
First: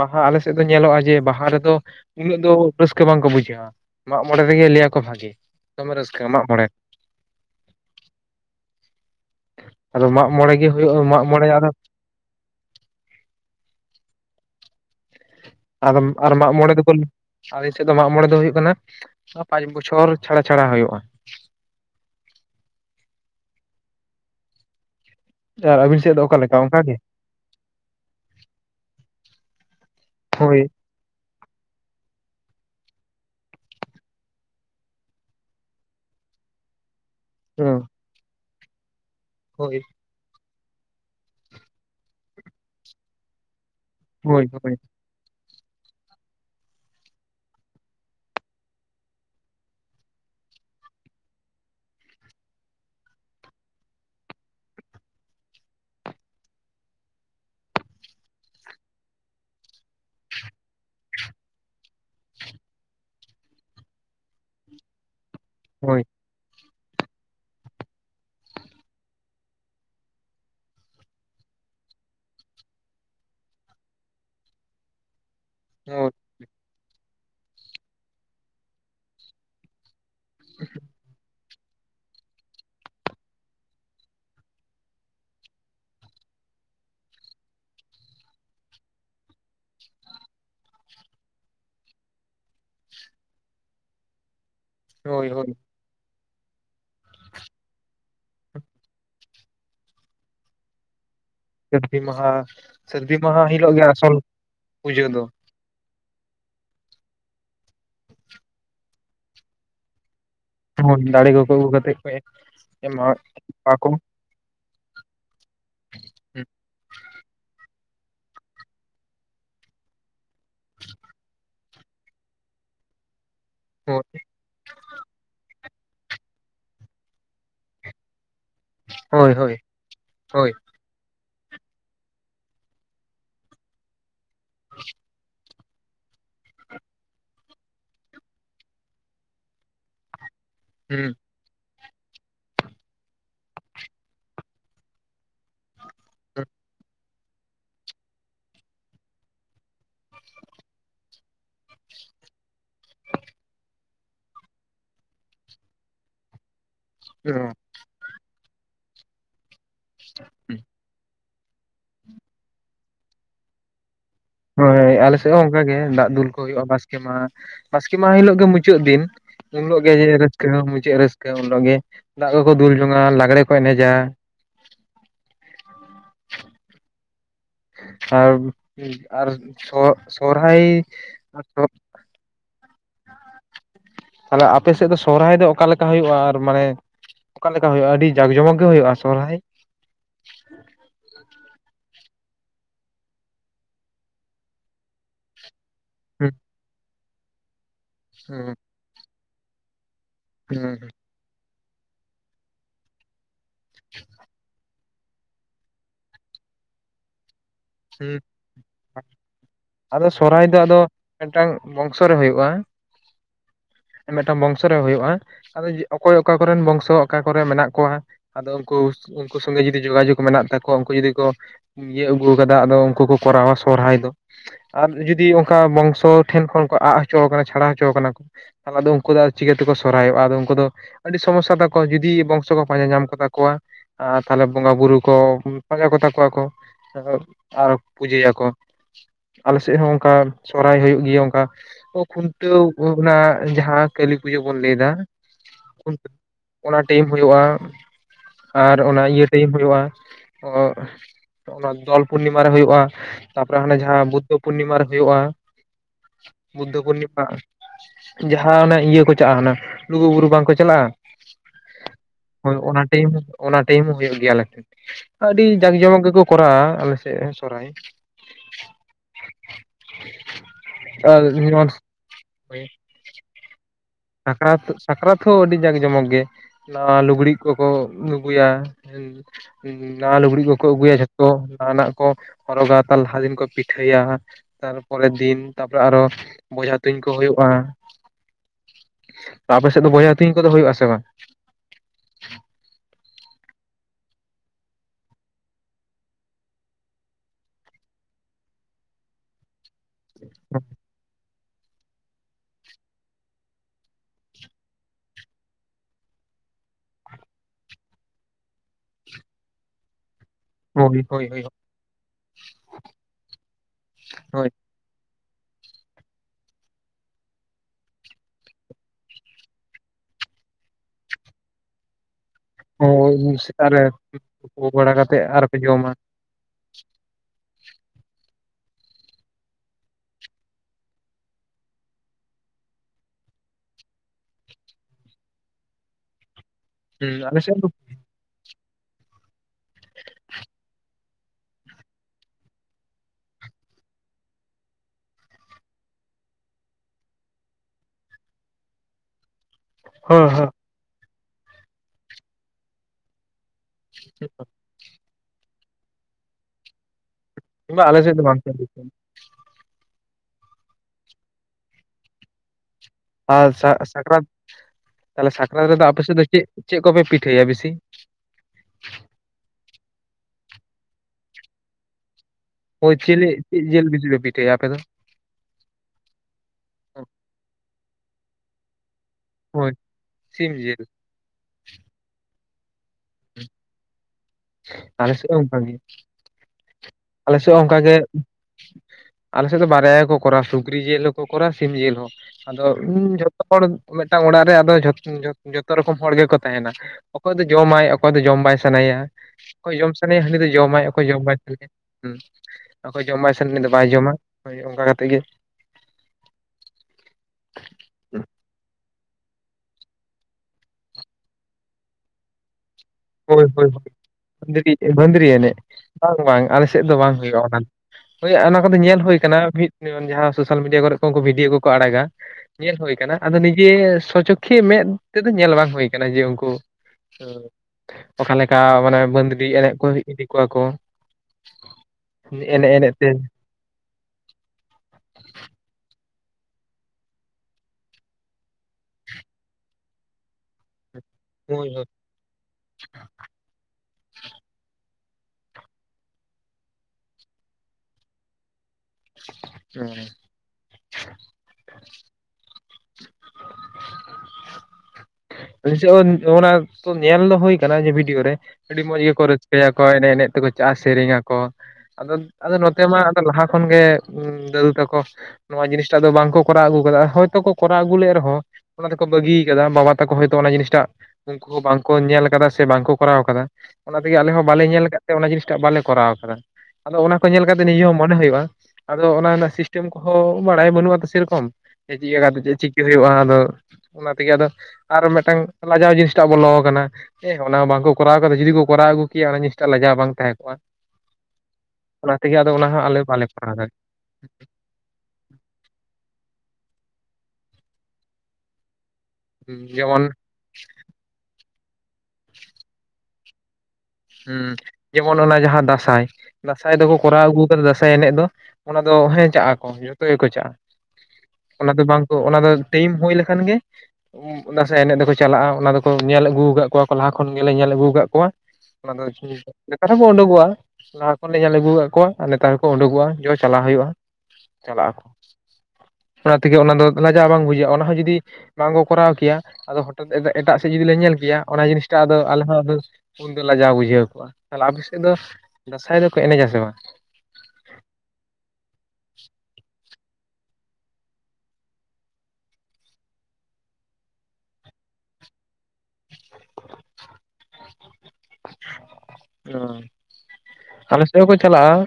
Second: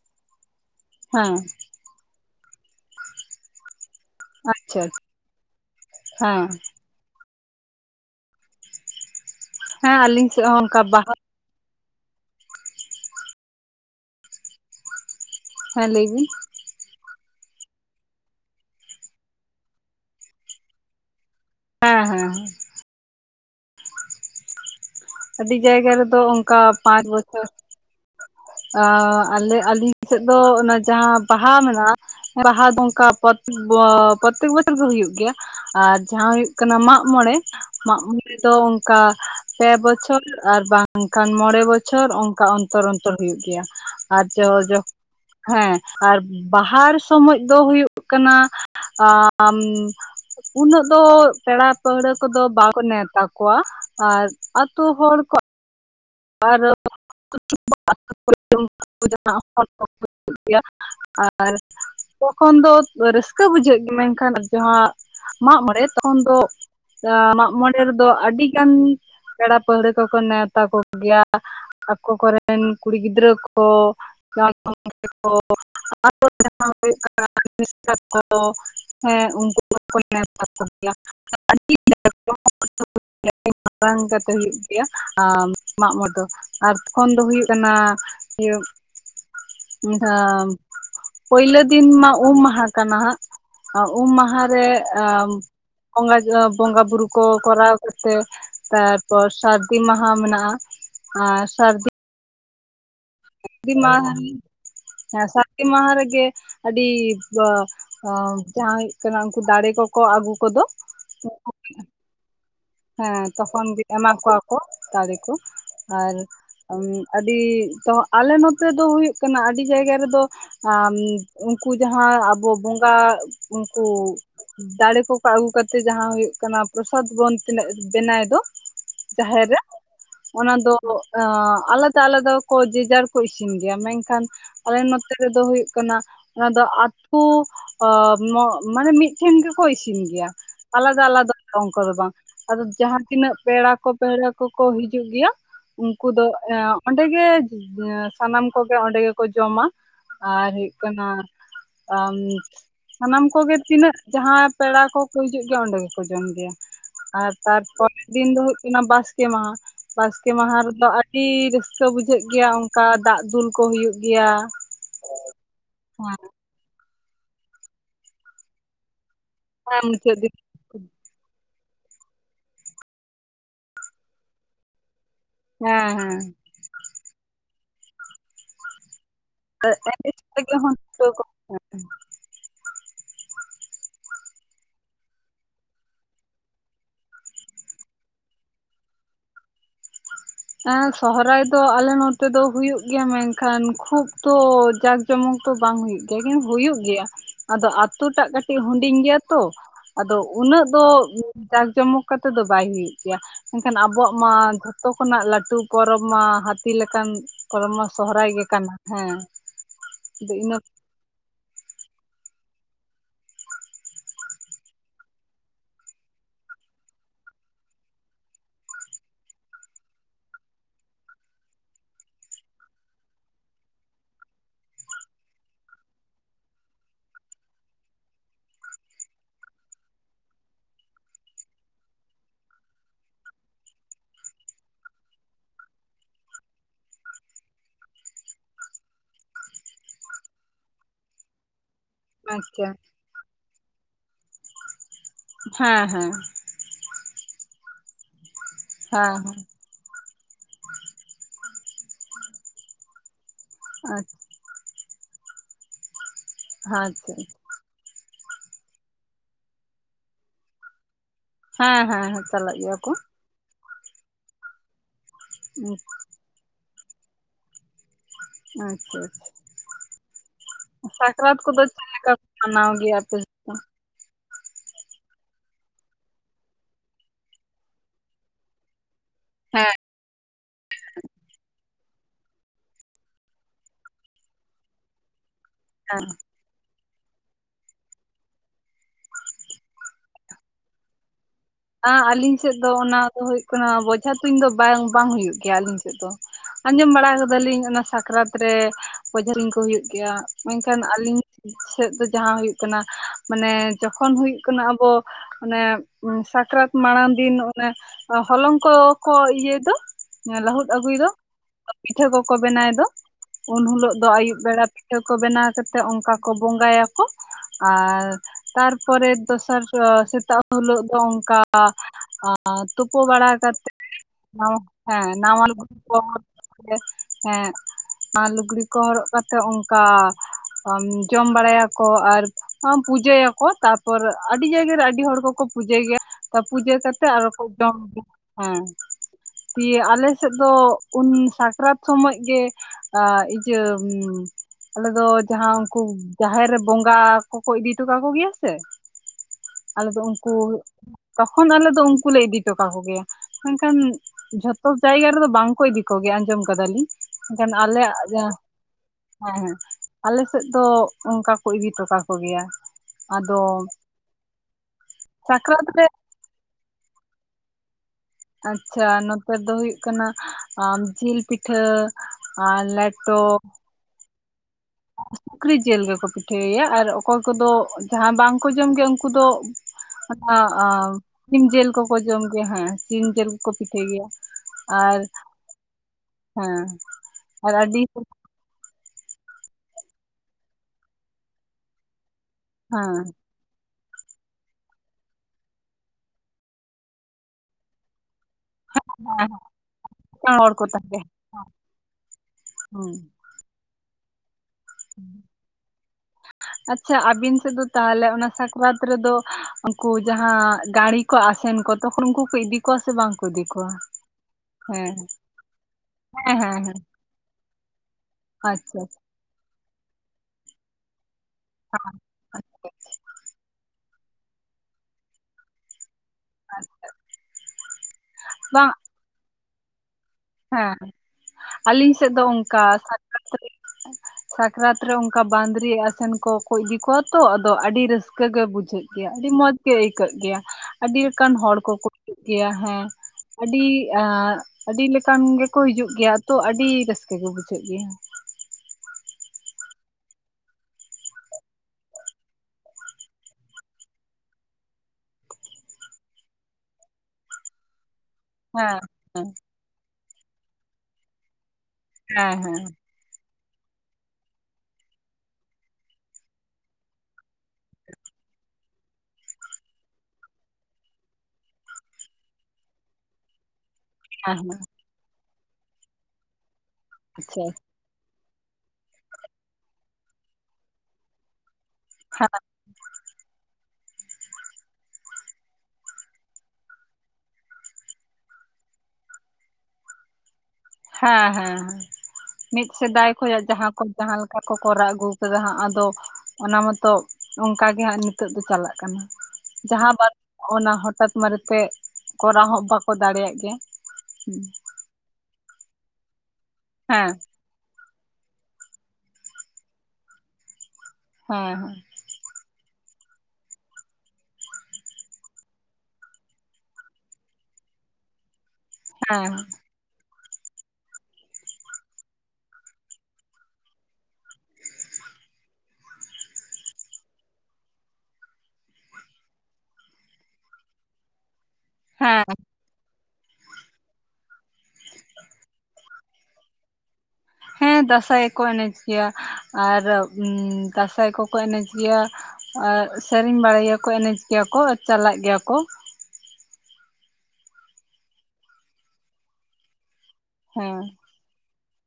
ᱵᱟᱦᱟ ᱟᱞᱮ ᱥᱮᱫ ᱫᱚ ᱧᱮᱞᱚᱜᱼᱟ ᱾ ᱡᱮ ᱦᱮᱸ ᱵᱟᱦᱟ ᱨᱮᱫᱚ ᱩᱱᱟᱹᱜ ᱫᱚ ᱨᱟᱹᱥᱠᱟᱹ ᱵᱟᱝᱠᱚ ᱵᱩᱡᱷᱟᱹᱜᱼᱟ ᱾ ᱢᱟᱜᱽ ᱢᱚᱬᱮᱸ ᱨᱮᱜᱮ ᱟᱪᱪᱷᱟ ᱞᱟᱹᱭᱟᱠᱚ ᱵᱷᱽᱟᱜᱤ, ᱫᱚᱢᱮ ᱨᱟᱹᱥᱠᱟᱹ ᱢᱟᱜ ᱦᱮᱸ ᱢᱚᱬᱮᱸ ᱾ ᱦᱮᱸ ᱟᱫᱚ ᱢᱟᱜ ᱟᱹᱞᱤᱧ ᱥᱮᱫ ᱢᱚᱬᱮᱸ ᱦᱚᱸ ᱜᱮ ᱚᱱᱠᱟ ᱦᱩᱭᱩᱜᱼᱟ᱾ ᱵᱟᱦᱟ ᱢᱟᱜ ᱢᱚᱬᱮᱸ ᱟᱨ ᱦᱮᱸ ᱟᱫ ᱞᱟᱹᱭ ᱵᱤᱱ ᱟᱨ ᱢᱟᱜ ᱢᱚᱬᱮᱸ ᱫᱚᱠᱚ ᱟᱞᱤᱧ ᱥᱮᱫ ᱫᱚ ᱢᱟᱜ ᱢᱚᱬᱮᱸ ᱫᱚ ᱦᱩᱭᱩᱜ ᱠᱟᱱᱟ ᱾ ᱯᱟᱸᱪ ᱵᱚᱪᱷᱚᱨ ᱪᱷᱟᱲᱟ - ᱪᱷᱟᱲᱟ ᱦᱩᱭᱩᱜᱼᱟ ᱾ ᱦᱮᱸ ᱦᱮᱸ ᱦᱮᱸ ᱾ ᱟᱹᱰᱤ ᱟᱨ ᱡᱟᱭᱜ-ᱟ ᱟᱹᱵᱤᱱ ᱥᱮᱫ ᱨᱮᱫᱚ ᱫᱚ ᱚᱠᱟ ᱞᱮᱠᱟ ᱚᱱᱠᱟ ᱜᱮ ᱯᱟᱸᱪ ᱵᱚᱪᱷᱚᱨ ᱚᱸ ᱟᱞᱮ ᱟᱹᱞᱤᱧ ᱥᱮᱫ ᱫᱚ ᱦᱳᱭ ᱚᱱᱟ, ᱡᱟᱦᱟᱸ ᱵᱟᱦᱟ ᱢᱮᱱᱟᱜᱼᱟ᱾ ᱵᱟᱦᱟ ᱫᱚᱸ ᱚᱱᱠᱟ ᱯᱨᱚᱛᱮᱠ ᱵᱚᱪᱚᱨ ᱜᱮ ᱦᱩᱭᱩᱜᱭ ᱜᱮᱭᱟ ᱾ ᱟᱨ ᱡᱟᱦᱟᱸ ᱦᱭᱳᱭ-ᱜ ᱠᱟᱱᱟ, ᱢᱟᱜᱢᱚᱬᱮᱸ ᱦᱩᱸ ᱢᱟᱜ ᱢᱚᱲᱮᱸ ᱫᱚ ᱚᱱᱠᱟ ᱯᱮ ᱵᱚ ᱪᱷᱚᱨ ᱟᱨ ᱵᱟᱝᱠᱷᱟᱱ ᱢᱚᱬᱮᱸ ᱵᱚᱪᱷᱚᱨ ᱚᱱᱠᱟ ᱚᱱᱛᱚᱨ - ᱚᱱᱛᱚᱨ ᱦᱩᱭᱩᱜ ᱜᱮᱭᱟ᱾ ᱾ ᱟᱨ ᱦᱳᱭ ᱡᱳ ᱦᱳᱭ ᱦᱳᱭ ᱡᱳ ᱦᱮᱸ ᱟᱨ ᱵᱟᱦᱟ ᱥᱚᱢᱚᱭ ᱫᱚ ᱦᱩᱭᱩᱜ ᱠᱟᱱᱟ᱾ ᱟᱢ ᱩᱱᱟᱹᱜ ᱫᱚ ᱯᱮᱲᱟ ᱯᱟᱹᱲᱦᱟᱹ ᱠᱚᱼᱫᱚ ᱵᱟᱠᱚ ᱱᱮᱶᱛᱟ ᱠᱚᱣᱟ ᱾ᱟᱨ ᱟ ᱟᱹᱛᱩ ᱦᱚᱲ ᱠᱚ ᱟᱨ [unintelligible] ᱟᱨ ᱛᱚᱠᱷᱚᱱ ᱫᱚ ᱨᱟᱹᱥᱠᱟᱹ ᱵᱩᱡᱷᱟᱹᱜ ᱜᱮ ᱢᱮᱱᱠᱷᱟᱱ ᱡᱟᱦᱟᱸ ᱢᱟᱜ ᱢᱚᱬᱮᱸ ᱦᱳᱭ ᱛᱚᱠᱷᱚᱱ ᱫᱚ ᱢᱟᱜ ᱢᱚᱬᱮᱸ ᱨᱮᱫᱚ ᱟᱹᱰᱤ ᱜᱟᱱ ᱯᱮᱲᱟ ᱯᱟᱹᱲᱦᱟᱹ ᱠᱚᱼᱠᱚ ᱱᱮᱣᱛᱟ ᱠᱚ ᱜᱮᱭᱟ ᱟᱠᱚ ᱠᱚᱨᱮᱱ ᱠᱩᱲᱤ ᱜᱤᱫᱽᱨᱟᱹ ᱠᱚ ᱦᱩᱭᱩᱜ ᱠᱟᱱᱟ ᱠᱚ [unintelligible] ᱦᱮᱸ ᱩᱱᱠᱩ ᱠᱚᱠᱚ ᱦᱮᱭᱟ᱾ [unintelligible] ᱟᱹᱰᱤ ᱢᱟᱨᱟᱝ ᱠᱟᱛᱮ ᱦᱩᱭᱩᱜ ᱜᱮᱭᱟ ᱟᱢ ᱢᱟᱜ ᱢᱚᱬᱮᱸ ᱫᱚ ᱟᱨ ᱛᱚᱠᱷᱚᱱ ᱫᱚ ᱦᱩᱭᱩᱜ ᱠᱟᱱᱟ᱾ ᱤᱭᱟᱹ [unintelligible] ᱯᱳᱭᱞᱳ ᱫᱤᱱ ᱢᱟ, ᱩᱢ ᱢᱟᱦᱟ ᱠᱟᱱᱟ ᱦᱟᱸᱜ, ᱟᱹ ᱩᱢ ᱢᱟᱦᱟᱨᱮ ᱟ ᱦᱳᱭ ᱦᱳᱭ ᱵᱚᱸᱜᱟ ᱡᱚᱦᱟ, ᱵᱚᱸᱜᱟ ᱵᱩᱨᱩ ᱠᱚ ᱠᱚᱨᱟᱣ ᱠᱟᱛᱮ ᱛᱟᱨᱯᱚᱨ ᱥᱟᱹᱨᱫᱤ ᱢᱟᱦᱟ ᱢᱮᱱᱟᱜᱼᱟ᱾ ᱟᱨ, ᱥᱟᱹᱨᱫᱤ ᱢᱟᱦᱟ, ᱥᱟᱹᱨᱫᱤ ᱢᱟᱦᱟ ᱦᱤᱞᱳᱜ ᱜᱮ ᱢᱟᱦᱟ ᱟᱥᱚᱞ ᱯᱩᱡᱟᱹ ᱫᱚ᱾ ᱥᱟᱹᱨᱫᱤ ᱢᱟᱦᱟ ᱨᱮᱜᱮ ᱟᱹᱰᱤ ᱡᱟᱦᱟᱸ ᱦᱩᱭᱩᱜ ᱠᱟᱱᱟ ᱩᱱᱠᱩ ᱫᱟᱨᱮ ᱠᱚ, ᱠᱚ ᱟᱹᱜᱩ ᱠᱚᱫᱚ᱾ ᱦᱳᱭ ᱫᱟᱲᱮ [unintelligible] ᱦᱮᱸ ᱛᱚᱠᱷᱚᱱ ᱠᱚᱣᱟ ᱜᱮ ᱠᱚ ᱮᱢᱟ ᱠᱚᱣᱟ ᱠᱚ ᱫᱟᱨᱮ ᱠᱚ ᱟᱨ ᱟᱹᱰᱤ, ᱛᱚ ᱟᱞᱮ ᱱᱚᱛᱮ ᱫᱚ ᱦᱩᱭᱩᱜ ᱠᱟᱱᱟ ᱟᱹᱰᱤ ᱡᱟᱭᱜᱟ ᱨᱮᱫᱚ, ᱟᱸ, ᱩᱱᱠᱩ ᱡᱟᱦᱟᱸ ᱟᱵᱚ ᱵᱚᱸᱜᱟ ᱩᱱᱠᱩ ᱫᱟᱲᱮ ᱠᱚᱠᱚ ᱟᱹᱜᱩ ᱠᱟᱛᱮᱫ ᱡᱟᱦᱟᱸ ᱦᱩᱭᱩᱜ ᱠᱟᱱᱟ ᱯᱨᱚᱥᱟᱫᱽ ᱵᱚᱱ ᱛᱤᱱᱟᱹᱜ ᱵᱮᱱᱟᱣ ᱫᱚ ᱦᱳᱭ ᱡᱟᱦᱮᱨ ᱦᱳᱭ ᱨᱮ ᱦᱳᱭ ᱚᱱᱟ ᱫᱚ, ᱠᱚ ᱟᱹ ᱟᱞᱮᱛᱮ ᱟᱞᱮᱛᱮ ᱠᱚ ᱡᱮᱡᱟᱲ ᱠᱚ ᱤᱥᱤᱱ ᱜᱮᱭᱟ ᱢᱮᱱᱠᱷᱟᱱ, ᱟᱞᱮ ᱱᱚᱛᱮ ᱨᱮᱫᱚ ᱦᱩᱭᱩᱜ ᱠᱟᱱᱟ᱾ ᱚᱱᱟ ᱫᱚ ᱟᱛᱳ, ᱢᱟᱱᱮ ᱢᱤᱫ ᱴᱷᱮᱱ ᱜᱮᱠᱚ ᱤᱥᱤᱱ ᱜᱮᱭᱟ᱾ ᱟᱞᱟᱫᱟ ᱦᱩᱸ ᱟᱞᱟᱫᱟ ᱚᱱᱠᱟ ᱫᱚ ᱵᱟᱝ᱾ ᱟᱫᱚ ᱡᱟᱦᱟᱸ ᱛᱤᱱᱟᱹᱜ ᱯᱮᱲᱟ ᱠᱚ ᱯᱟᱹᱲᱦᱟᱹ ᱠᱚᱠᱚ ᱦᱤᱡᱩᱜ ᱜᱮᱭᱟ ᱩᱱᱠᱩ ᱫᱚ ᱮ ᱚᱸᱰᱮᱜᱮ, ᱥᱟᱱᱟᱢ ᱠᱚᱜᱮ ᱚᱸᱰᱮ ᱜᱮᱠᱚ ᱡᱚᱢᱟ ᱟᱨ ᱦᱩᱭᱩᱜ ᱠᱟᱱᱟ᱾ ᱟᱢ, ᱥᱟᱱᱟᱢ ᱠᱚᱜᱮ ᱛᱤᱱᱟᱹᱜ ᱡᱟᱦᱟᱸ ᱯᱮᱲᱟ ᱠᱚᱠᱚ ᱦᱤᱡᱩᱜ ᱜᱮᱭᱟ ᱚᱸᱰᱮ ᱜᱮᱠᱚ ᱡᱚᱢ ᱜᱮᱭᱟ᱾ ᱟᱨ ᱛᱟᱨᱯᱚᱨᱮᱨ ᱫᱤᱱ ᱫᱚ ᱦᱩᱭᱩᱜ ᱠᱟᱱᱟ ᱵᱟᱥᱠᱮ ᱢᱟᱦᱟ ᱵᱟᱥᱠᱮ ᱢᱟᱦᱟ ᱨᱮᱫᱚ, ᱟᱹᱰᱤ ᱨᱟᱹᱥᱠᱟᱹ ᱵᱩᱡᱷᱟᱹᱜ ᱜᱮᱭᱟ ᱚᱱᱠᱟ ᱫᱟᱜ ᱫᱩᱞ ᱠᱚ ᱦᱩᱭᱩᱜ ᱜᱮᱭᱟ᱾ ᱦᱳᱭ ᱟᱞᱮᱥᱮᱫ ᱦᱚᱸ ᱚᱱᱠᱟ ᱜᱮ ᱫᱟᱜ ᱫᱩᱞ ᱠᱚ ᱦᱩᱭᱩᱜᱼᱟ ᱵᱟᱥᱠᱮ ᱢᱟᱦᱟ ᱵᱟᱥᱠᱮ ᱢᱟᱦᱟ ᱦᱤᱞᱳᱜ ᱜᱮ ᱢᱩᱪᱟᱹᱫ ᱫᱤᱱ᱾ ᱩᱱ ᱦᱤᱞᱳᱜ ᱦᱮᱸ ᱜᱮ ᱡᱮ ᱢᱩᱪᱟᱹᱫ ᱫᱤᱱ ᱨᱟᱹᱥᱠᱟᱹ ᱢᱩᱪᱟᱹᱫ ᱨᱟᱹᱥᱠᱟᱹ ᱩᱱ ᱦᱤᱞᱳᱜ ᱜᱮ ᱫᱟᱜ ᱠᱚᱠᱚ ᱫᱩᱞ ᱡᱚᱝᱼᱟ ᱞᱟᱜᱽᱲᱮ ᱠᱚ ᱮᱱᱮᱡᱟ᱾ ᱦᱮᱸ ᱦᱮᱸ᱾ ᱟᱨ ᱟᱨ, ᱦᱮᱸ ᱥᱚ ᱮᱱᱮᱡ ᱨᱮᱜᱮ ᱥᱚᱨᱦᱟᱭ, ᱦᱚᱸ ᱪᱷᱩᱴᱟᱹᱣ ᱠᱚ ᱛᱟᱦᱞᱮ ᱟᱯᱮ ᱥᱮᱫ ᱫᱚ ᱥᱚᱨᱦᱟᱭ ᱫᱚ ᱚᱠᱟᱞᱮᱠᱟ ᱦᱩᱭᱩᱜᱼᱟ ᱟᱨ ᱢᱟᱱᱮ? ᱚᱠᱟᱞᱮᱠᱟ ᱦᱩᱭᱩᱜᱼᱟ ᱟᱹᱰᱤ ᱡᱟᱠ ᱡᱚᱢᱚᱠ ᱜᱮ ᱦᱩᱭᱩᱜᱼᱟ ᱥᱚᱨᱦᱟᱭ? ᱦᱮᱸ ᱥᱚᱦᱚᱨᱟᱭ ᱫᱚ ᱟᱞᱮ ᱱᱚᱛᱮ ᱫᱚ ᱦᱩᱭᱩᱜ ᱜᱮᱭᱟ ᱢᱮᱱᱠᱷᱟᱱ ᱠᱷᱩᱵ ᱛᱚ ᱡᱟᱠ ᱡᱚᱢᱚᱠ ᱫᱚ ᱵᱟᱝ ᱦᱩᱭᱩᱜ ᱜᱮᱭᱟ ᱦᱩᱸ ᱠᱤ ᱦᱩᱭᱩᱜ ᱜᱮᱭᱟ ᱟᱫᱚ ᱟᱛᱴᱟᱜ ᱦᱩᱸ ᱠᱟᱹᱴᱤᱡ, ᱦᱩᱰᱤᱧ ᱜᱮᱭᱟ ᱛᱚ ᱟᱫᱚ ᱩᱱᱟᱹᱜ ᱦᱩᱸ ᱫᱚ ᱡᱟᱠ ᱡᱚᱢᱚᱠ ᱠᱟᱛᱮᱫ ᱫᱚ ᱵᱟᱭ ᱦᱩᱭᱩᱜ ᱜᱮᱭᱟ᱾ ᱢᱮᱱᱠᱷᱟᱱ ᱟᱵᱚᱣᱟᱜ ᱢᱟ ᱡᱷᱚᱛᱚ ᱠᱷᱚᱱᱟᱜ ᱞᱟᱹᱴᱩ ᱯᱚᱨᱚᱵᱽ ᱢᱟ ᱦᱟᱹᱛᱤ ᱞᱮᱠᱟᱱ, ᱯᱚᱨᱚᱵᱽ ᱢᱟ ᱦᱩᱸ ᱥᱚᱨᱚᱦᱚᱨᱟᱭ ᱜᱮ ᱠᱟᱱᱟ ᱦᱮᱸ᱾ ᱟᱫᱚ ᱥᱚᱨᱦᱟᱭ ᱫᱚ ᱟᱫᱚ ᱢᱤᱫᱴᱟᱱ ᱵᱚᱝᱥᱚ ᱨᱮ ᱦᱩᱭᱩᱜᱼᱟ᱾ ᱢᱤᱫᱴᱟᱱ ᱵᱚᱝᱥᱚ ᱨᱮ ᱦᱩᱭᱩᱜᱼᱟ ᱟᱫᱚ ᱚᱠᱚᱭ ᱚᱠᱟ ᱠᱚᱨᱮᱱ ᱵᱚᱝᱥᱚ ᱚᱠᱟ ᱠᱚᱨᱮ ᱢᱮᱱᱟᱜ ᱠᱚᱣᱟ᱾ ᱟᱫᱚ ᱩᱱᱠᱩ ᱩᱱᱠᱩ ᱥᱚᱸᱜᱮ ᱡᱩᱫᱤ ᱡᱳᱜᱟᱡᱳᱜᱽ ᱢᱮᱱᱟᱜ ᱛᱟᱠᱚᱣᱟ ᱩᱱᱠᱩ ᱡᱩᱫᱤ ᱠᱚ, ᱤᱭᱟᱹ ᱟᱹᱜᱩ ᱠᱟᱫᱟ ᱟᱫᱚ ᱩᱱᱠᱩ ᱠᱚ ᱠᱚᱨᱟᱣᱟ ᱥᱚᱦᱨᱟᱭ ᱫᱚ, ᱟᱨ ᱡᱩᱫᱤ ᱚᱱᱠᱟ ᱵᱚᱝᱥᱚ ᱴᱷᱮᱱ ᱠᱷᱚᱱ ᱠᱚ ᱟᱜ ᱦᱚᱪᱚ ᱠᱟᱱᱟ ᱪᱷᱟᱲᱟ ᱦᱚᱪᱚᱣᱟ ᱠᱟᱱᱟ ᱠᱚ, ᱛᱟᱦᱚᱞᱮ ᱫᱚ ᱩᱱᱠᱩ ᱫᱚ ᱪᱤᱠᱟᱹ ᱛᱮᱠᱚ ᱥᱚᱨᱦᱟᱭᱚᱜ-ᱟ ᱟᱫᱚ ᱩᱱᱠᱩ ᱫᱚ, ᱟᱹᱰᱤ ᱥᱚᱢᱚᱥᱥᱟ ᱛᱟᱠᱚ ᱡᱩᱫᱤ ᱵᱚᱝᱥᱚ ᱠᱚ ᱯᱟᱸᱡᱟ ᱧᱟᱢ ᱠᱟᱛᱟ ᱠᱚᱣᱟ᱾ ᱟᱨ ᱛᱟᱦᱚᱞᱮ ᱵᱚᱸᱜᱟ ᱵᱩᱨᱩ ᱠᱚ ᱯᱟᱸᱡᱟ ᱠᱚᱛᱟᱠᱚᱣᱟ ᱠᱚ ᱟᱨ ᱯᱩᱡᱟᱹᱭᱟᱠᱚ᱾ ᱟᱞᱮ ᱥᱮᱫ ᱦᱚᱸ ᱚᱱᱠᱟ ᱥᱚᱨᱦᱟᱭ ᱦᱩᱭᱩᱜ ᱜᱮᱭᱟ ᱚᱱᱠᱟ ᱠᱷᱩᱱᱴᱟᱹᱣ᱾ ᱟᱪᱪᱷᱟ ᱚᱱᱟ ᱡᱟᱦᱟᱸ ᱠᱟᱹᱞᱤ ᱯᱩᱡᱟᱹ ᱵᱚᱱ ᱞᱟᱹᱭ ᱮᱫᱟ᱾ ᱦᱮᱸ ᱦᱮᱸ᱾ ᱠᱷᱩᱱᱴᱟᱹᱣ ᱚᱱᱟ ᱴᱟᱭᱤᱢ ᱦᱩᱭᱩᱜ-ᱟ ᱟᱨ ᱚᱱᱟ ᱦᱮᱸ ᱤᱭᱟᱹ ᱴᱟᱭᱤᱢ ᱦᱩᱭᱩᱜ-ᱟ᱾ ᱚ, ᱚᱱᱟ ᱫᱚᱞ ᱯᱩᱨᱱᱤᱢᱟ ᱨᱮ ᱦᱩᱭᱩᱜᱼᱟ ᱛᱟᱯᱚᱨᱮ ᱦᱟᱱᱮ ᱦᱮᱸ ᱡᱟᱦᱟᱸ ᱵᱩᱫ ᱵᱩᱫᱽᱷᱚ ᱯᱩᱨᱱᱤᱢᱟ ᱨᱮ ᱦᱩᱭᱩᱜ-ᱟ ᱵᱩᱫᱽᱫᱷᱚ ᱟᱪᱪᱷᱟ ᱯᱩᱨᱱᱤᱢᱟ, ᱡᱟᱦᱟᱸ ᱚᱱᱟ ᱤᱭᱟᱹ ᱠᱚ ᱪᱟᱜᱼᱟ ᱚᱱᱟ ᱞᱩᱜᱩᱵᱩᱨᱩ ᱵᱟᱝᱠᱚ ᱪᱟᱞᱟᱜᱼᱟ᱾ ᱦᱮᱸ ᱦᱮᱸ ᱦᱮᱸ ᱦᱳᱭ ᱪᱟᱞᱟᱜ ᱜᱮᱭᱟ ᱚᱱᱟ ᱠᱚ ᱴᱟᱭᱤᱢ ᱚᱱᱟ ᱴᱟᱭᱤᱢ ᱦᱚᱸ ᱦᱩᱭᱩᱜ ᱜᱮᱭᱟ ᱟᱞᱮ ᱴᱷᱮᱱ ᱟᱹᱰᱤ ᱡᱟᱠ-ᱡᱚᱢᱚᱠ ᱜᱮᱠᱚ ᱠᱚᱨᱟᱣ ᱟᱞᱮᱥᱮᱫ ᱥᱚᱨᱚᱦᱟᱭ, ᱟᱪᱪᱷᱟ ᱟᱪᱪᱷᱟ᱾ ᱟᱨ ᱥᱟᱠᱨᱟᱛ ᱠᱚᱫᱚ ᱱᱚᱣᱟ ᱪᱮᱫ ᱞᱮᱠᱟᱯᱮ ᱦᱳᱭ ᱢᱟᱱᱟᱣ ᱜᱮᱭᱟ ᱟᱯᱮ? ᱫᱚ? ᱥᱟᱠᱨᱟᱛ ᱥᱟᱠᱨᱟᱛ ᱦᱚᱸ ᱟᱹᱰᱤ ᱡᱟᱠ ᱡᱚᱢᱚᱜ ᱜᱮ, ᱱᱟᱣᱟ ᱞᱩᱜᱽᱲᱤᱡ ᱠᱚᱠᱚ ᱟᱹᱜᱩᱭᱟ ᱦᱮᱸ [unintelligible] ᱱᱟᱭᱟ ᱞᱩᱜᱽᱲᱤᱡ ᱠᱚᱠᱚ ᱟᱹᱜᱩᱭᱟ ᱡᱷᱚᱛᱚ ᱱᱟᱭᱟᱱᱟᱜ ᱠᱚ ᱦᱚᱨᱚᱜᱟ ᱛᱟᱨ ᱞᱟᱦᱟ ᱫᱤᱱ ᱠᱚ ᱯᱤᱴᱷᱟᱹᱭᱟ᱾ ᱛᱟᱨᱯᱚᱨᱮᱨ ᱫᱤᱱ ᱛᱟᱨᱯᱚᱨᱮ ᱟᱨᱚ ᱦᱮᱸ ᱵᱚᱡᱦᱟ ᱛᱩᱧ ᱠᱚ ᱦᱳᱭᱳᱜᱼᱟ᱾ ᱟᱯᱮᱥᱮᱫ ᱫᱚ ᱵᱚᱭᱦᱟ ᱛᱩᱧ ᱠᱚᱫᱚ ᱦᱳᱭᱳᱜᱼᱟ ᱥᱮ ᱵᱟᱝ? ᱟᱹᱞᱤᱧ ᱥᱮᱫ ᱫᱚ ᱚᱱᱟ ᱫᱚ ᱦᱩᱭᱩᱜ ᱠᱟᱱᱟ ᱵᱚᱡᱷᱟ ᱛᱩᱧ ᱫᱚ ᱵᱟᱝ ᱵᱟᱝ ᱦᱩᱭᱩᱜ ᱜᱮᱭᱟ ᱟᱹᱯᱤᱧ ᱥᱮᱫ ᱫᱚ, ᱟᱸᱡᱚᱢ ᱵᱟᱲᱟ ᱟᱠᱟᱫᱟᱞᱤᱧ ᱚᱱᱟ ᱥᱟᱠᱨᱟᱛ ᱨᱮ ᱚᱡᱟᱨᱤᱧ ᱠᱚ ᱦᱩᱭᱩᱜ ᱜᱮᱭᱟ ᱢᱮᱱᱠᱷᱟᱱ ᱟᱹᱞᱤᱧ ᱥᱮᱫ ᱫᱚ ᱡᱟᱦᱟᱸ ᱦᱩᱭᱩᱜ ᱠᱟᱱᱟ ᱢᱟᱱᱮ ᱡᱚᱠᱷᱚᱱ ᱦᱩᱭᱩᱜ ᱠᱟᱱᱟ ᱟᱵᱚ ᱚᱱᱮ ᱥᱟᱠᱨᱟᱛ ᱢᱟᱲᱟᱝ ᱫᱤᱱ ᱚᱱᱮ ᱦᱚᱞᱚᱝ ᱠᱚᱠᱚ ᱤᱭᱟᱹᱭ ᱫᱚ, ᱞᱟᱹᱦᱩᱫ ᱟᱹᱜᱩᱭ ᱦᱳᱭ ᱫᱚ ᱦᱳᱭ ᱦᱳᱭ ᱯᱤᱴᱷᱟᱹ ᱠᱚᱠᱚ ᱵᱮᱱᱟᱭ ᱫᱚ ᱩᱱ ᱦᱤᱞᱳᱜ ᱫᱚ ᱟᱹᱭᱩᱵ ᱦᱳᱭ ᱵᱮᱲᱟ ᱯᱤᱴᱟᱹ ᱠᱚ ᱵᱮᱱᱟᱜ ᱠᱟᱛᱮᱜ ᱚᱱᱠᱟ ᱠᱚ ᱵᱚᱸᱜᱟᱭ ᱟᱠᱚ, ᱟᱨ ᱛᱟᱨᱯᱚᱨᱮ ᱫᱚᱥᱟᱨ ᱥᱮᱛᱟᱜ ᱦᱤᱞᱳᱜ ᱫᱚ ᱚᱱᱠᱟ, ᱚ ᱮᱸ ᱛᱳᱯᱳ ᱵᱟᱲᱟ ᱦᱳᱭ ᱠᱟᱛᱮᱫ ᱥᱮᱛᱟᱜ ᱨᱮ ᱱᱟ ᱛᱩᱯᱩ ᱵᱟᱲᱟ ᱦᱮᱸ ᱠᱟᱛᱮᱜ ᱱᱟᱣᱟᱱ ᱟᱨᱯᱮ ᱠᱚ ᱡᱚᱢᱟ ᱛᱚᱨᱯᱚᱨᱮ ᱮᱸᱜ ᱱᱟᱣᱟ ᱞᱩᱜᱽᱲᱤ ᱠᱚ ᱦᱚᱨᱚᱜ ᱠᱟᱛᱮᱫ ᱚᱱᱠᱟ, ᱡᱚᱢ ᱵᱟᱲᱟᱭ ᱟᱠᱚ ᱟᱨ ᱯᱩᱡᱟᱹᱭ ᱟᱠᱚ ᱛᱟᱯᱚᱨ ᱟᱹᱰᱤ ᱡᱟᱭᱜᱟ ᱨᱮ ᱟᱹᱰᱤ ᱦᱚᱲ ᱠᱚᱠᱚ ᱯᱩᱡᱟᱹᱭ ᱜᱮᱭᱟ᱾ ᱯᱩᱡᱟᱹ ᱦᱩᱸ ᱠᱟᱛᱮᱫ ᱟᱨᱚ ᱟᱞᱮ ᱠᱚ ᱥᱮᱫ ᱫᱚ ᱡᱚᱢ ᱜᱮᱭᱟ ᱦᱮᱸ, ᱫᱤᱭᱮ ᱟᱞᱮ ᱥᱮᱫ ᱫᱚ ᱩᱱ ᱥᱟᱠᱨᱟᱛ ᱥᱚᱢᱚᱡ ᱜᱮ, ᱟᱸ ᱤᱭᱟᱹ ᱟᱞᱮ ᱫᱚ ᱡᱟᱦᱟᱸ ᱩᱱᱠᱩ ᱡᱟᱦᱮᱨ ᱨᱮ ᱵᱚᱸᱜᱟ ᱠᱚᱠᱚ ᱤᱫᱤ ᱦᱚᱴᱚ ᱠᱟᱠᱚ ᱜᱮᱭᱟ ᱥᱮ, ᱟᱞᱮ ᱫᱚ ᱦᱳᱭ ᱩᱱᱠᱩ ᱦᱳᱭ ᱛᱚᱠᱷᱚᱱ ᱟᱞᱮ ᱫᱚ ᱩᱱᱠᱩᱞᱮ ᱤᱫᱤ ᱦᱚᱴᱚ ᱠᱟᱠᱚ ᱜᱮᱭᱟ᱾ ᱢᱮᱱᱠᱷᱟᱱ ᱡᱷᱚᱛᱚ ᱡᱟᱭᱜᱟ ᱨᱮᱫᱚ ᱵᱟᱝᱠᱚ ᱤᱫᱤ ᱠᱚᱜᱮᱭᱟ ᱟᱸᱡᱚᱢ ᱠᱟᱫᱟᱞᱤᱧ, ᱮᱱᱠᱷᱟᱱ ᱵᱟ ᱟᱞᱮᱭᱟᱜ ᱟᱞᱮ ᱥᱮᱫ ᱫᱚ ᱡᱟᱦᱟ, ᱵᱟᱝ ᱦᱮᱸ ᱟᱞᱮ ᱥᱮᱫ ᱫᱚ ᱚᱱᱠᱟ ᱠᱚ ᱤᱫᱤ ᱦᱚᱴᱚ ᱠᱟᱠᱚ ᱜᱮᱭᱟ᱾ ᱟᱫᱚ ᱟᱨ ᱥᱟᱠᱨᱟᱛ ᱛᱟᱦᱚᱞᱮ ᱥᱟᱠᱨᱟᱛ ᱨᱮᱫᱚ ᱟᱯᱮ ᱥᱮᱫ ᱫᱚ ᱪᱮᱫ ᱪᱮᱜ ᱠᱚᱯᱮ ᱯᱤᱴᱷᱟᱹᱭᱟ ᱵᱮᱥᱤ? ᱟᱪᱪᱷᱟ ᱱᱚᱛᱮ ᱫᱚ ᱦᱩᱭᱩᱜ ᱠᱟᱱᱟ ᱟ ᱡᱤᱞ ᱯᱤᱴᱷᱟᱹ᱾ ᱟᱨ ᱦᱳᱭ ᱞᱮᱴᱚ ᱪᱮᱞᱮ ᱪᱮᱫ ᱡᱤᱞ ᱵᱤᱥᱤ ᱯᱮ ᱯᱤᱴᱷᱟᱹᱭᱟ ᱟᱯᱮ ᱫᱚ? ᱥᱩᱠᱨᱤ ᱡᱤᱞ ᱜᱮᱠᱚ ᱯᱤᱴᱷᱟᱹᱭ ᱜᱮᱭᱟ ᱟᱨ ᱚᱠᱚᱭ ᱠᱚᱫᱚ ᱡᱟᱦᱟᱸ ᱵᱟᱝᱠᱚ ᱡᱚᱢ ᱜᱮᱭᱟ ᱩᱱᱠᱩ ᱩᱱᱠᱩ ᱫᱚ ᱦᱳᱭ ᱚᱱᱟ ᱥᱤᱢ ᱡᱤᱞ ᱮᱸ ᱥᱤᱢ ᱡᱤᱞ ᱠᱚᱠᱚ ᱡᱚᱢ ᱜᱮᱭᱟ ᱦᱮᱸ, ᱥᱤᱢ ᱡᱤᱞ ᱠᱚᱠᱚ ᱯᱤᱴᱷᱟᱹᱭ ᱜᱮᱭᱟ᱾ ᱟᱨ ᱟᱞᱮ ᱥᱮᱫ ᱦᱚᱸ ᱚᱱᱠᱟ ᱜᱮ, ᱦᱮᱸ᱾ ᱟᱞᱮ ᱟᱨ ᱥᱮᱫ ᱦᱚᱸ ᱟᱹᱰᱤ ᱚᱱᱠᱟᱜᱮ, ᱟᱞᱮ ᱥᱮᱫ ᱫᱚ ᱵᱟᱨᱭᱟ ᱜᱮᱠᱚ ᱠᱚᱨᱟᱣᱟ ᱥᱩᱠᱨᱤ ᱡᱤᱞ ᱦᱚᱸᱠᱚ ᱠᱚᱨᱟᱣᱟ ᱥᱤᱢ ᱡᱤᱞ ᱦᱚᱸ ᱟᱫᱚ ᱦᱮᱸ ᱩᱱᱡᱽ, ᱡᱚᱛᱚ ᱦᱚᱲ ᱢᱤᱫᱴᱟᱝ ᱚᱲᱟᱜ ᱨᱮ ᱟᱫᱚ ᱡᱚᱛᱚ ᱨᱚᱠᱚᱢ ᱦᱚᱲ ᱜᱮᱠᱚ ᱛᱟᱦᱮᱱᱟ ᱚᱠᱚᱭ ᱫᱚᱭ ᱡᱚᱢᱟᱭ ᱚᱠᱚᱭ ᱫᱚ ᱡᱚᱢ ᱵᱟᱭ ᱥᱟᱱᱟᱮᱭᱟ ᱚᱠᱚᱭ ᱡᱚᱢ ᱥᱟᱱᱟᱭᱮᱭᱟ ᱦᱟᱹᱱᱤ ᱫᱚ ᱦᱚᱲ ᱠᱚ ᱡᱚᱢᱟᱭ ᱛᱟᱦᱚᱞᱮ ᱚᱠᱚᱭ ᱡᱚᱢ ᱵᱟᱭ ᱥᱟᱱᱟᱭᱮᱭᱟ ᱦᱩᱸ ᱦᱮᱸ ᱚᱠᱚᱭ ᱡᱚᱢ ᱵᱟᱭ ᱥᱟᱱᱟᱮᱭᱟ ᱩᱱᱤ ᱫᱚ ᱵᱟᱭ ᱡᱚᱢᱟ ᱦᱳᱭ ᱚᱱᱠᱟ ᱠᱟᱛᱮᱜ ᱜᱮ, ᱟᱪᱪᱷᱟ ᱟᱵᱤᱱ ᱥᱮᱫ ᱫᱚ ᱛᱟᱦᱚᱞᱮ ᱚᱱᱟ ᱥᱟᱠᱨᱟᱛ ᱨᱮᱫᱚ ᱩᱱᱠᱩ ᱡᱟᱦᱟᱸ ᱜᱟᱹᱲᱤ ᱠᱚ ᱟᱥᱮᱱ ᱠᱚ ᱛᱚᱠᱷᱚᱱ ᱩᱱᱠᱩ ᱠᱚ ᱤᱫᱤ ᱠᱚᱣᱟ ᱥᱮ ᱵᱟᱝ ᱠᱚ ᱤᱫᱤ ᱠᱚᱣᱟ, ᱵᱟᱹᱫᱽᱨᱤ ᱦᱮᱸ ᱵᱟᱹᱫᱽᱨᱤ ᱮᱱᱮᱡ ᱵᱟᱝ ᱦᱮᱸ ᱵᱟᱝ ᱟᱞᱮ ᱦᱮᱸ ᱦᱮᱸ ᱥᱮᱫ ᱫᱚ ᱵᱟᱝ ᱦᱩᱭᱩᱜᱼᱟ ᱚᱱᱟ᱾ ᱦᱳᱭ ᱚᱱᱟ ᱠᱚᱫᱚ ᱟᱪᱪᱷᱟ ᱧᱮᱞ ᱦᱩᱭ ᱠᱟᱱᱟ ᱢᱤᱫ ᱡᱟᱦᱟᱸ ᱥᱳᱥᱟᱞ ᱢᱤᱰᱤᱭᱟ ᱠᱚᱨᱮ ᱚᱝᱠᱚ ᱵᱷᱤᱰᱭᱳ ᱠᱚᱠᱚ ᱟᱲᱟᱜᱟ ᱟᱪᱪᱷᱟ ᱧᱮᱞ ᱦᱩᱭ ᱟᱠᱟᱱᱟ ᱟᱫᱚ ᱱᱤᱡᱮ ᱥᱚᱪᱚᱠᱠᱷᱮ ᱢᱮᱫ ᱛᱮᱫᱚ ᱧᱮᱞ ᱵᱟᱝ ᱦᱩᱭᱩ ᱠᱟᱱᱟ ᱡᱮ ᱩᱝᱠᱩ ᱚᱠᱟᱞᱮᱠᱟ ᱵᱟᱝ ᱢᱟᱱᱮ ᱵᱟᱹᱫᱽᱨᱤ ᱮᱱᱮᱡ ᱠᱚ ᱤᱫᱤ ᱠᱚᱣᱟ ᱠᱚ ᱦᱮᱸ ᱟᱹᱞᱤᱧ ᱥᱮᱫ ᱫᱚ ᱚᱱᱠᱟ ᱮᱱᱮᱡ ᱮᱱᱮᱡ ᱛᱮ ᱥᱟᱠᱨᱟᱛ ᱨᱮ ᱥᱟᱠᱨᱟᱛ ᱨᱮ ᱚᱝᱠᱟ ᱵᱟᱹᱫᱽᱨᱤ ᱟᱥᱮᱱ ᱠᱚ ᱠᱚ ᱤᱫᱤ ᱠᱚᱣᱟ ᱛᱚ ᱟᱫᱚ ᱟᱹᱰᱤ ᱨᱟᱹᱥᱠᱟᱹᱜ ᱜᱮ ᱵᱩᱡᱷᱟᱹᱜ ᱜᱮᱭᱟ, ᱟᱹᱰᱤ ᱢᱚᱸᱡᱽ ᱜᱮ ᱟᱹᱭᱠᱟᱹᱜ ᱜᱮᱭᱟ᱾ ᱟᱹᱰᱤ ᱞᱮᱠᱟᱱ ᱦᱚᱲ ᱦᱳᱭ ᱦᱳᱭ ᱠᱚᱠᱚ ᱦᱩᱭᱩᱜ ᱜᱮᱭᱟ ᱦᱮᱸ ᱟᱹᱰᱤ ᱟ ᱟᱹᱰᱤ ᱞᱮᱠᱟᱱ ᱜᱮᱠᱚ ᱦᱤᱡᱩᱜ ᱜᱮᱭᱟ ᱛᱚ ᱟᱹᱰᱤ ᱨᱟᱹᱥᱠᱟᱹ ᱜᱮ ᱵᱩᱡᱷᱟᱹᱜ ᱜᱮᱭᱟ᱾ ᱚ᱾ ᱟᱞᱤᱧ ᱥᱮᱫ ᱦᱚᱸ ᱚᱱᱟ ᱠᱚ ᱧᱮᱞ ᱫᱚ ᱦᱩᱭ ᱠᱟᱱᱟ ᱵᱷᱤᱰᱭᱳ ᱨᱮ ᱦᱮᱸ ᱟᱹᱰᱤ ᱢᱚᱸᱡᱽ ᱜᱮ ᱠᱚ ᱦᱮᱸ ᱨᱟᱹᱥ ᱠᱟᱹᱭᱟᱠᱚ ᱮᱱᱮᱡ ᱮᱱᱮᱡ ᱛᱮᱠᱚ ᱪᱟᱜᱼᱟ ᱥᱮᱨᱮᱧ ᱟᱠᱚ, ᱟᱫᱚ ᱦᱮᱸ ᱟᱫᱚ ᱦᱮᱸ ᱱᱚᱛᱮ ᱢᱟ ᱞᱟᱦᱟ ᱠᱷᱚᱱ ᱜᱮ ᱩᱸ ᱫᱟᱫᱩ ᱛᱟᱠᱚ ᱱᱚᱣᱟ ᱡᱤᱱᱤᱥ ᱴᱟᱜ ᱫᱚ ᱵᱟᱝ ᱠᱚ ᱠᱚᱨᱟᱣ ᱟᱹᱜᱩ ᱠᱟᱫᱟ ᱦᱚᱭᱛᱳ ᱠᱚᱨᱟᱣ ᱟᱹᱜᱩ ᱞᱮᱫ ᱨᱮᱦᱚᱸ ᱚᱱᱟ ᱛᱮᱠᱚ ᱵᱟᱹᱜᱤ ᱠᱟᱫᱟ, ᱵᱟᱵᱟ ᱛᱟᱠᱚ ᱦᱳᱭᱛᱳ ᱚᱱᱟ ᱡᱤᱱᱤᱥᱴᱟᱜ ᱩᱱᱠᱩ ᱦᱚᱸ ᱵᱟᱝᱠᱚ ᱧᱮᱞ ᱠᱟᱫᱟ ᱥᱮ ᱵᱟᱝᱠᱚ ᱠᱚᱨᱟᱣ ᱠᱟᱫᱟ᱾ ᱚᱱᱟ ᱛᱮᱜᱮ ᱟᱞᱮ ᱦᱚᱸ ᱦᱮᱸ ᱵᱟᱞᱮ ᱧᱮᱞ ᱠᱟᱫ ᱛᱮ ᱚᱱᱟ ᱡᱤᱱᱤᱥ ᱴᱟᱜ ᱵᱟᱞᱮ ᱠᱚᱨᱟᱣ ᱠᱟᱫᱟ᱾ ᱟᱫᱚ ᱚᱱᱟ ᱠᱚ ᱧᱮᱞ ᱟᱪᱪᱷᱟ ᱠᱟᱛᱮ ᱱᱤᱡᱮ ᱦᱚᱸ ᱢᱚᱱᱮ ᱦᱩᱭᱩᱜᱼᱟ, ᱟᱫᱚ ᱚᱱᱟ ᱨᱮᱱᱟᱜ ᱥᱤᱥᱴᱮᱢ ᱠᱚᱦᱚᱸ ᱵᱟᱲᱟᱭ ᱵᱟᱹᱱᱩᱜᱼᱟᱛᱚ ᱥᱮᱨᱚᱠᱚᱢ ᱪᱮᱫ ᱦᱮᱸ ᱠᱟᱛᱮ ᱪᱮᱫ ᱪᱤᱠᱟᱹ ᱦᱩᱭᱩᱜᱼᱟ ᱟᱫᱚ᱾ ᱚᱱᱟ ᱛᱮᱜᱮ ᱟᱫᱚ ᱟᱨ ᱢᱤᱫᱴᱟᱝ ᱞᱟᱡᱟᱣ ᱡᱤᱱᱤᱥᱴᱟᱜ ᱵᱚᱞᱚ ᱠᱟᱱᱟ᱾ ᱦᱮᱸ ᱚᱱᱟ ᱵᱟᱝᱠᱚ ᱠᱚᱨᱟᱣ ᱠᱟᱫᱟ ᱡᱩᱫᱤ ᱠᱚᱨᱟᱣ ᱟᱹᱜᱩ ᱠᱮᱭᱟ ᱚᱱᱟ ᱡᱤᱱᱤᱥᱴᱟ ᱞᱟᱡᱟᱣ ᱵᱟᱝ ᱛᱟᱦᱮᱸ ᱠᱚᱜᱼᱟ᱾ ᱦᱮᱸ ᱦᱮᱸ ᱦᱮ ᱚᱱᱟ ᱛᱮᱜᱮ ᱟᱫᱚ ᱚᱱᱟ ᱢᱤᱫ ᱦᱚᱸ ᱟᱞᱮ ᱥᱮᱫᱟᱭ ᱵᱟᱞᱮ ᱠᱷᱚᱭᱟᱜ ᱠᱚᱨᱟᱣ ᱡᱟᱦᱟᱸ ᱠᱚ ᱡᱟᱦᱟᱸ ᱞᱮᱠᱟ ᱠᱚ ᱠᱚᱨᱟᱣ ᱟᱹᱜᱩ ᱠᱟᱫᱟ ᱦᱟᱸᱜ ᱟᱫᱚ ᱚᱱᱟ ᱢᱚᱛᱚ ᱚᱱᱠᱟ ᱜᱮ ᱦᱟᱸᱜ ᱱᱤᱛᱳ ᱫᱚ ᱪᱟᱞᱟᱜ ᱠᱟᱱᱟ᱾ ᱫᱟᱲᱮᱭᱟᱜᱼᱟ ᱡᱟᱦᱟᱸ ᱡᱮᱢᱚᱱ ᱵᱟᱛ ᱚᱱᱟ ᱦᱚᱴᱟᱛ ᱢᱟᱨᱮ ᱛᱮ ᱠᱚᱨᱟᱣ ᱦᱚᱸ ᱵᱟᱠᱚ ᱫᱟᱲᱮᱭᱟᱜ ᱜᱮᱭᱟ᱾ ᱦᱩᱸ ᱡᱮᱢᱚᱱ ᱚᱱᱟ ᱡᱟᱦᱟᱸ ᱫᱟᱹᱥᱟᱭ ᱫᱟᱹᱥᱟᱭ ᱫᱚᱠᱚ ᱦᱮᱸ ᱠᱚᱨᱟᱣ ᱟᱹᱜᱩ ᱫᱟᱸᱥᱟᱭ ᱮᱱᱮᱡ ᱫᱚ ᱚᱱᱟ ᱫᱚ ᱦᱮᱸ ᱪᱟᱜ ᱟᱠᱚ ᱡᱚᱛᱚ ᱜᱮᱠᱚ ᱪᱟᱜᱼᱟ, ᱦᱮᱸ ᱚᱱᱟ ᱫᱚ ᱵᱟᱝ ᱛᱚ ᱚᱱᱟ ᱫᱚ ᱴᱟᱹᱭᱤᱢ ᱦᱳᱭ ᱞᱮᱠᱷᱟᱱ ᱜᱮ ᱩᱸ ᱫᱟᱸᱥᱟᱭ ᱮᱱᱮᱡ ᱫᱚᱠᱚ ᱪᱟᱞᱟᱜᱼᱟ, ᱚᱱᱟ ᱫᱚᱠᱚ ᱧᱮᱞ ᱟᱹᱜᱩ ᱠᱟᱫ ᱠᱚᱣᱟ ᱠᱚ ᱞᱟᱦᱟ ᱠᱷᱚᱱ ᱜᱮᱞᱮ ᱧᱮᱞ ᱟᱹᱜᱩ ᱠᱟᱫ ᱠᱚᱣᱟ, ᱚᱱᱟ ᱫᱚ ᱦᱮᱸ [unintelligible] ᱱᱮᱛᱟᱨ ᱦᱚᱸᱠᱚ ᱳᱰᱳᱠᱚᱜᱼᱟ ᱞᱟᱦᱟ ᱠᱷᱚᱱᱞᱮ ᱧᱮᱞ ᱟᱹᱜᱩ ᱠᱟᱜ ᱠᱚᱣᱟ ᱟᱨ ᱱᱮᱛᱟᱨ ᱦᱚᱸᱠᱚ ᱳᱰᱳᱠᱚᱜᱼᱟ ᱡᱚᱛᱚ ᱪᱟᱞᱟᱜ ᱦᱩᱭᱩᱜᱼᱟ᱾ ᱪᱟᱞᱟᱜ ᱟᱠᱚ ᱚᱱᱟ ᱛᱮᱜᱮ ᱚᱱᱟ ᱫᱚ ᱞᱟᱡᱟᱣ ᱵᱟᱝ ᱵᱩᱡᱷᱟᱹᱜᱼᱟ, ᱚᱱᱟ ᱦᱚᱸ ᱡᱩᱫᱤ ᱵᱟᱝᱠᱚ ᱠᱚᱨᱟᱣ ᱠᱮᱭᱟ ᱟᱫᱚ ᱦᱚᱴᱟᱛ ᱮᱴᱟᱜ ᱥᱮᱫ ᱡᱚᱫᱤᱞᱮ ᱧᱮᱞ ᱠᱮᱭᱟ ᱚᱱᱟ ᱡᱤᱱᱤᱥᱴᱟ ᱟᱫᱚ ᱦᱮᱸ ᱟᱞᱮ ᱦᱚᱸ ᱟᱫᱚ ᱩᱱᱫᱚ ᱞᱟᱡᱟᱣ ᱵᱩᱡᱷᱟᱹᱣ ᱠᱚᱜᱼᱟ, ᱛᱟᱦᱚᱞᱮ ᱟᱯᱮ ᱥᱮᱫ ᱫᱚ ᱫᱟᱸᱥᱟᱭ ᱫᱚᱠᱚ ᱮᱱᱮᱡᱟ ᱥᱮ ᱵᱟᱝ? ᱦᱮᱸ ᱫᱟᱸᱥᱟᱭᱠᱚ ᱮᱱᱮᱡ ᱜᱮᱭᱟ ᱟᱨ ᱫᱟᱸᱥᱟᱭ ᱠᱚᱠᱚ ᱮᱱᱮᱡ ᱜᱮᱭᱟ, ᱟᱨ ᱥᱮᱨᱮᱧ ᱵᱟᱲᱟᱭ ᱜᱮᱭᱟᱠᱚ ᱮᱱᱮᱡ ᱜᱮᱭᱟ ᱠᱚ ᱪᱟᱞᱟᱜ ᱜᱮᱭᱟ ᱠᱚ, ᱚ᱾ ᱦᱮᱸ᱾ ᱟᱞᱮ ᱥᱮᱫ ᱦᱚᱸᱠᱚ ᱪᱟᱞᱟᱜᱼᱟ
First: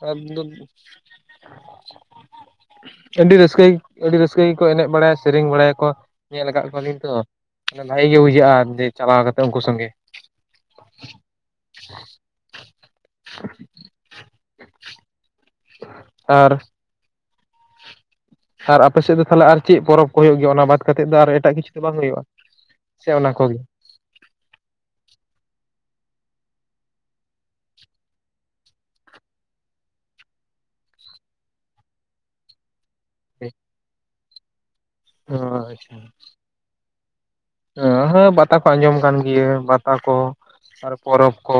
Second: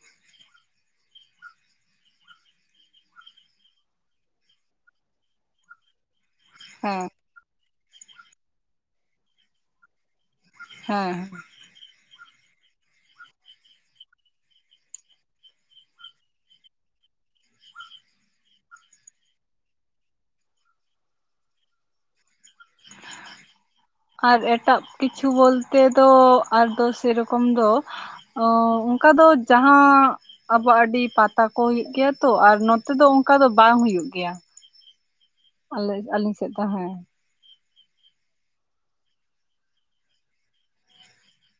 [unintelligible] ᱟᱹᱰᱤ ᱨᱟᱹᱥᱠᱟᱹ ᱟᱹᱰᱤ ᱨᱟᱹᱥᱠᱟᱹ ᱜᱮᱠᱚ ᱮᱱᱮᱡ ᱵᱟᱲᱟᱭᱟ ᱥᱮᱨᱮᱧ ᱵᱟᱲᱟᱭᱟᱠᱚ, ᱧᱮᱞ ᱠᱟᱫ ᱠᱚᱣᱟᱞᱤᱧ ᱦᱮᱸ ᱛᱚ ᱵᱷᱟᱹᱜᱤ ᱜᱮ ᱵᱩᱡᱷᱟᱹᱜᱼᱟ ᱡᱮ ᱪᱟᱞᱟᱣ ᱠᱟᱛᱮ ᱩᱝᱠᱩ ᱥᱚᱸᱜᱮ᱾ ᱦᱮᱸ ᱦᱮᱸ᱾ [inaudible] ᱟᱨ ᱟᱨ ᱟᱯᱮ ᱥᱮᱫ ᱫᱚ ᱛᱟᱦᱚᱞᱮ ᱟᱨ ᱪᱮᱫ ᱯᱚᱨᱚᱵᱽ ᱠᱚ ᱦᱳᱭᱳᱜ ᱜᱮᱭᱟ ᱚᱱᱟ ᱵᱟᱫ ᱠᱟᱛᱮᱫ ᱫᱚ ᱟᱨ ᱮᱴᱟᱜ ᱠᱤᱪᱷᱩ ᱫᱚ ᱵᱟᱝ ᱦᱳᱭᱳᱜᱼᱟ? ᱥᱮ ᱚᱱᱟ ᱠᱚᱜᱮ? ᱟᱨ ᱮᱴᱟᱜ ᱠᱤᱪᱷᱩ ᱵᱚᱞᱛᱮ ᱫᱚ ᱟᱫᱚ ᱥᱮᱨᱚᱠᱚᱢ ᱫᱚ, ᱚᱻ ᱚᱱᱠᱟ ᱫᱚ ᱡᱟᱦᱟᱸ ᱟᱵᱚ ᱟᱹᱰᱤ ᱯᱟᱛᱟ ᱠᱚ ᱦᱩᱭᱩᱜ ᱜᱮᱭᱟ ᱛᱚ ᱟᱨ ᱱᱚ ᱛᱮᱫᱚ ᱚᱱᱠᱟ ᱫᱚ ᱵᱟᱝ ᱦᱩᱭᱩᱜ ᱜᱮᱭᱟ ᱚ ᱟᱞᱮ ᱟᱹᱞᱤᱧ ᱥᱮᱫ ᱫᱚ ᱦᱮᱸ, ᱦᱮᱸ ᱦᱮᱸ ᱵᱟᱛᱟ ᱠᱚ ᱟᱸᱡᱚᱢ ᱠᱟᱱ ᱜᱮᱭᱟ ᱵᱟᱛᱟ ᱠᱚ ᱟᱨ ᱯᱚᱨᱚᱵᱽ ᱠᱚ᱾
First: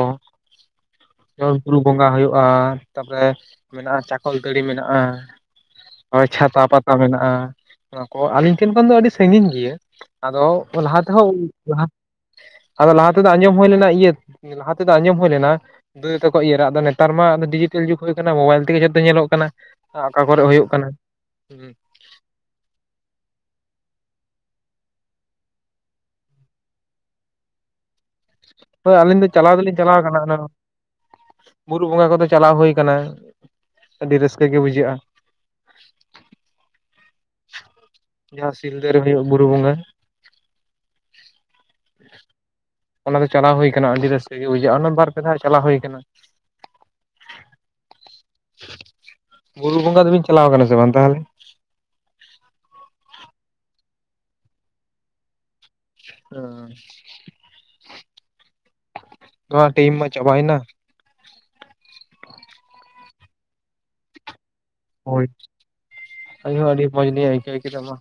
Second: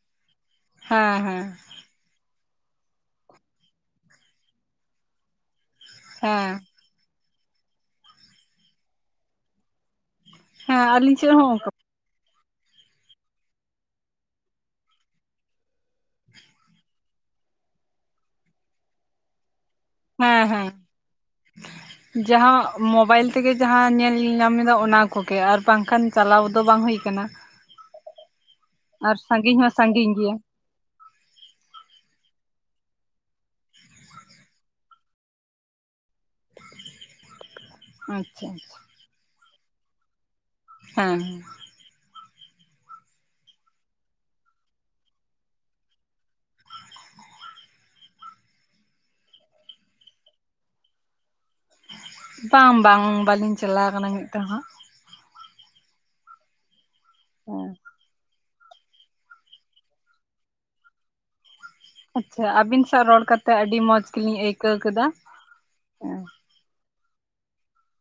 ᱦᱮᱸ ᱦᱮᱸ ᱡᱮᱢᱚᱱ ᱵᱩᱨᱩ ᱵᱚᱸᱜᱟ ᱦᱩᱭᱩᱜ-ᱟ ᱛᱟᱯᱚᱨᱮ ᱢᱮᱱᱟᱜ-ᱟ ᱪᱟᱠᱚᱞ ᱛᱟᱹᱲᱤ ᱢᱮᱱᱟᱜ-ᱟ᱾ ᱦᱳᱭ ᱦᱮᱸ ᱪᱷᱟᱛᱟ ᱯᱟᱛᱟ ᱢᱮᱱᱟᱜ-ᱟ ᱚᱱᱟ ᱠᱚ ᱟᱹᱞᱤᱧ ᱴᱷᱮᱱ ᱠᱷᱚᱱ ᱫᱚ ᱟᱹᱰᱤ ᱥᱟᱹᱜᱤᱧ ᱜᱮᱭᱟ ᱟᱫᱚ ᱦᱮᱸ ᱞᱟᱦᱟ ᱟᱹᱞᱤᱧ ᱥᱮᱫ ᱛᱮᱦᱚᱸ ᱦᱚᱸ ᱚᱱᱠᱟ ᱟᱫᱚ ᱞᱟᱦᱟ ᱛᱮᱫᱚ ᱟᱸᱡᱚᱢ ᱦᱩᱭ ᱞᱮᱱᱟ ᱤᱭᱟᱹ, ᱞᱟᱦᱟᱛᱮ ᱫᱚ ᱟᱸᱡᱚᱢ ᱦᱩᱭ ᱞᱮᱱᱟ? ᱫᱩ ᱛᱟᱠᱚᱣᱟᱜ ᱤᱭᱟᱹ ᱨᱮ, ᱟᱫᱚ ᱱᱮᱛᱟᱨ ᱢᱟ ᱰᱤᱡᱤᱴᱮᱞ ᱡᱩᱜᱽ ᱦᱩᱭ ᱠᱟᱱᱟ ᱢᱳᱵᱟᱭᱤᱞ ᱛᱮᱜᱮ ᱡᱚᱛᱚ ᱧᱮᱞᱚᱜ ᱠᱟᱱᱟ᱾ ᱟ ᱟᱠᱟ ᱠᱚᱨᱮ ᱦᱮᱸ ᱦᱮᱸ ᱦᱩᱭᱩᱜ ᱠᱟᱱᱟ ᱦᱮᱸ᱾ ᱡᱟᱦᱟᱸ ᱢᱚᱵᱟᱭᱤᱞ ᱛᱮᱜᱮ ᱡᱟᱦᱟᱸ ᱧᱮᱞ ᱧᱟᱢ ᱮᱫᱟ ᱚᱱᱟ ᱠᱚᱜᱮ ᱟᱨ ᱵᱟᱝ ᱠᱷᱟᱱ ᱪᱟᱞᱟᱣ ᱫᱚ ᱵᱟᱝ ᱦᱩᱭ ᱠᱟᱱᱟ᱾ ᱦᱳᱭ ᱟᱨ ᱟᱹᱞᱤᱧ ᱫᱚ ᱪᱟᱞᱟᱣ ᱥᱟᱺᱜᱤᱧ ᱦᱚᱸ ᱫᱚᱞᱤᱧ ᱪᱟᱞᱟᱣ ᱥᱟᱺᱜᱤᱧ ᱜᱮᱭᱟ ᱠᱟᱱᱟ, ᱵᱩᱨᱩ ᱵᱚᱸᱜᱟ ᱠᱚᱫᱚ ᱪᱟᱞᱟᱣ ᱦᱩᱭ ᱠᱟᱱᱟ᱾ ᱟᱹᱰᱤ ᱨᱟᱹᱥᱠᱟᱹ ᱜᱮ ᱵᱩᱡᱷᱟᱹᱜ-ᱟ᱾ ᱟᱪᱪᱷᱟ ᱡᱟᱸᱦᱟ ᱟᱪᱪᱷᱟ ᱥᱤᱞᱫᱟᱹ ᱨᱮ ᱦᱩᱭᱩᱜ ᱵᱩᱨᱩ ᱵᱚᱸᱜᱟ᱾ ᱦᱮᱸ, ᱚᱱᱟ ᱫᱚ ᱪᱟᱞᱟᱣ ᱦᱩᱭ ᱠᱟᱱᱟ ᱟᱹᱰᱤ ᱨᱟᱹᱥᱠᱟᱹ ᱜᱮ ᱵᱩᱡᱷᱟᱹᱜ-ᱟ ᱚᱱᱟ ᱵᱟᱨ ᱯᱮ ᱫᱷᱟᱣ ᱪᱟᱞᱟᱣ ᱦᱩᱭ ᱠᱟᱱᱟ᱾ ᱵᱩᱨᱩ ᱵᱚᱸᱜᱟ ᱫᱚᱵᱤᱱ ᱪᱟᱞᱟᱣ ᱠᱟᱱᱟ ᱥᱮ ᱵᱟᱝ ᱛᱟᱦᱚᱞᱮ? ᱵᱟᱝ ᱵᱟᱝ ᱵᱟᱹᱞᱤᱧ ᱪᱟᱞᱟᱣ ᱠᱟᱱᱟ ᱢᱤᱫ ᱫᱷᱟᱣ ᱦᱚᱸ᱾ ᱚ, ᱦᱩᱸ ᱱᱚᱣᱟ ᱴᱤᱢ ᱢᱟ ᱪᱟᱵᱟᱭᱮᱱᱟ᱾ ᱟᱪᱪᱷᱟ ᱟᱹᱵᱤᱱ ᱥᱟᱶ ᱨᱚᱲ ᱠᱟᱛᱮᱜ ᱟᱹᱰᱤ ᱢᱚᱸᱡᱽ ᱜᱮᱞᱤᱧ ᱟᱹᱭᱠᱟᱹᱣ ᱠᱮᱫᱟ᱾ ᱦᱮ, ᱟᱞᱤᱧ ᱦᱚᱸ ᱟᱹᱰᱤ ᱢᱚᱸᱡᱽᱞᱤᱧ ᱟᱹᱭᱠᱟᱹᱣ ᱠᱮᱫᱟ ᱢᱟ,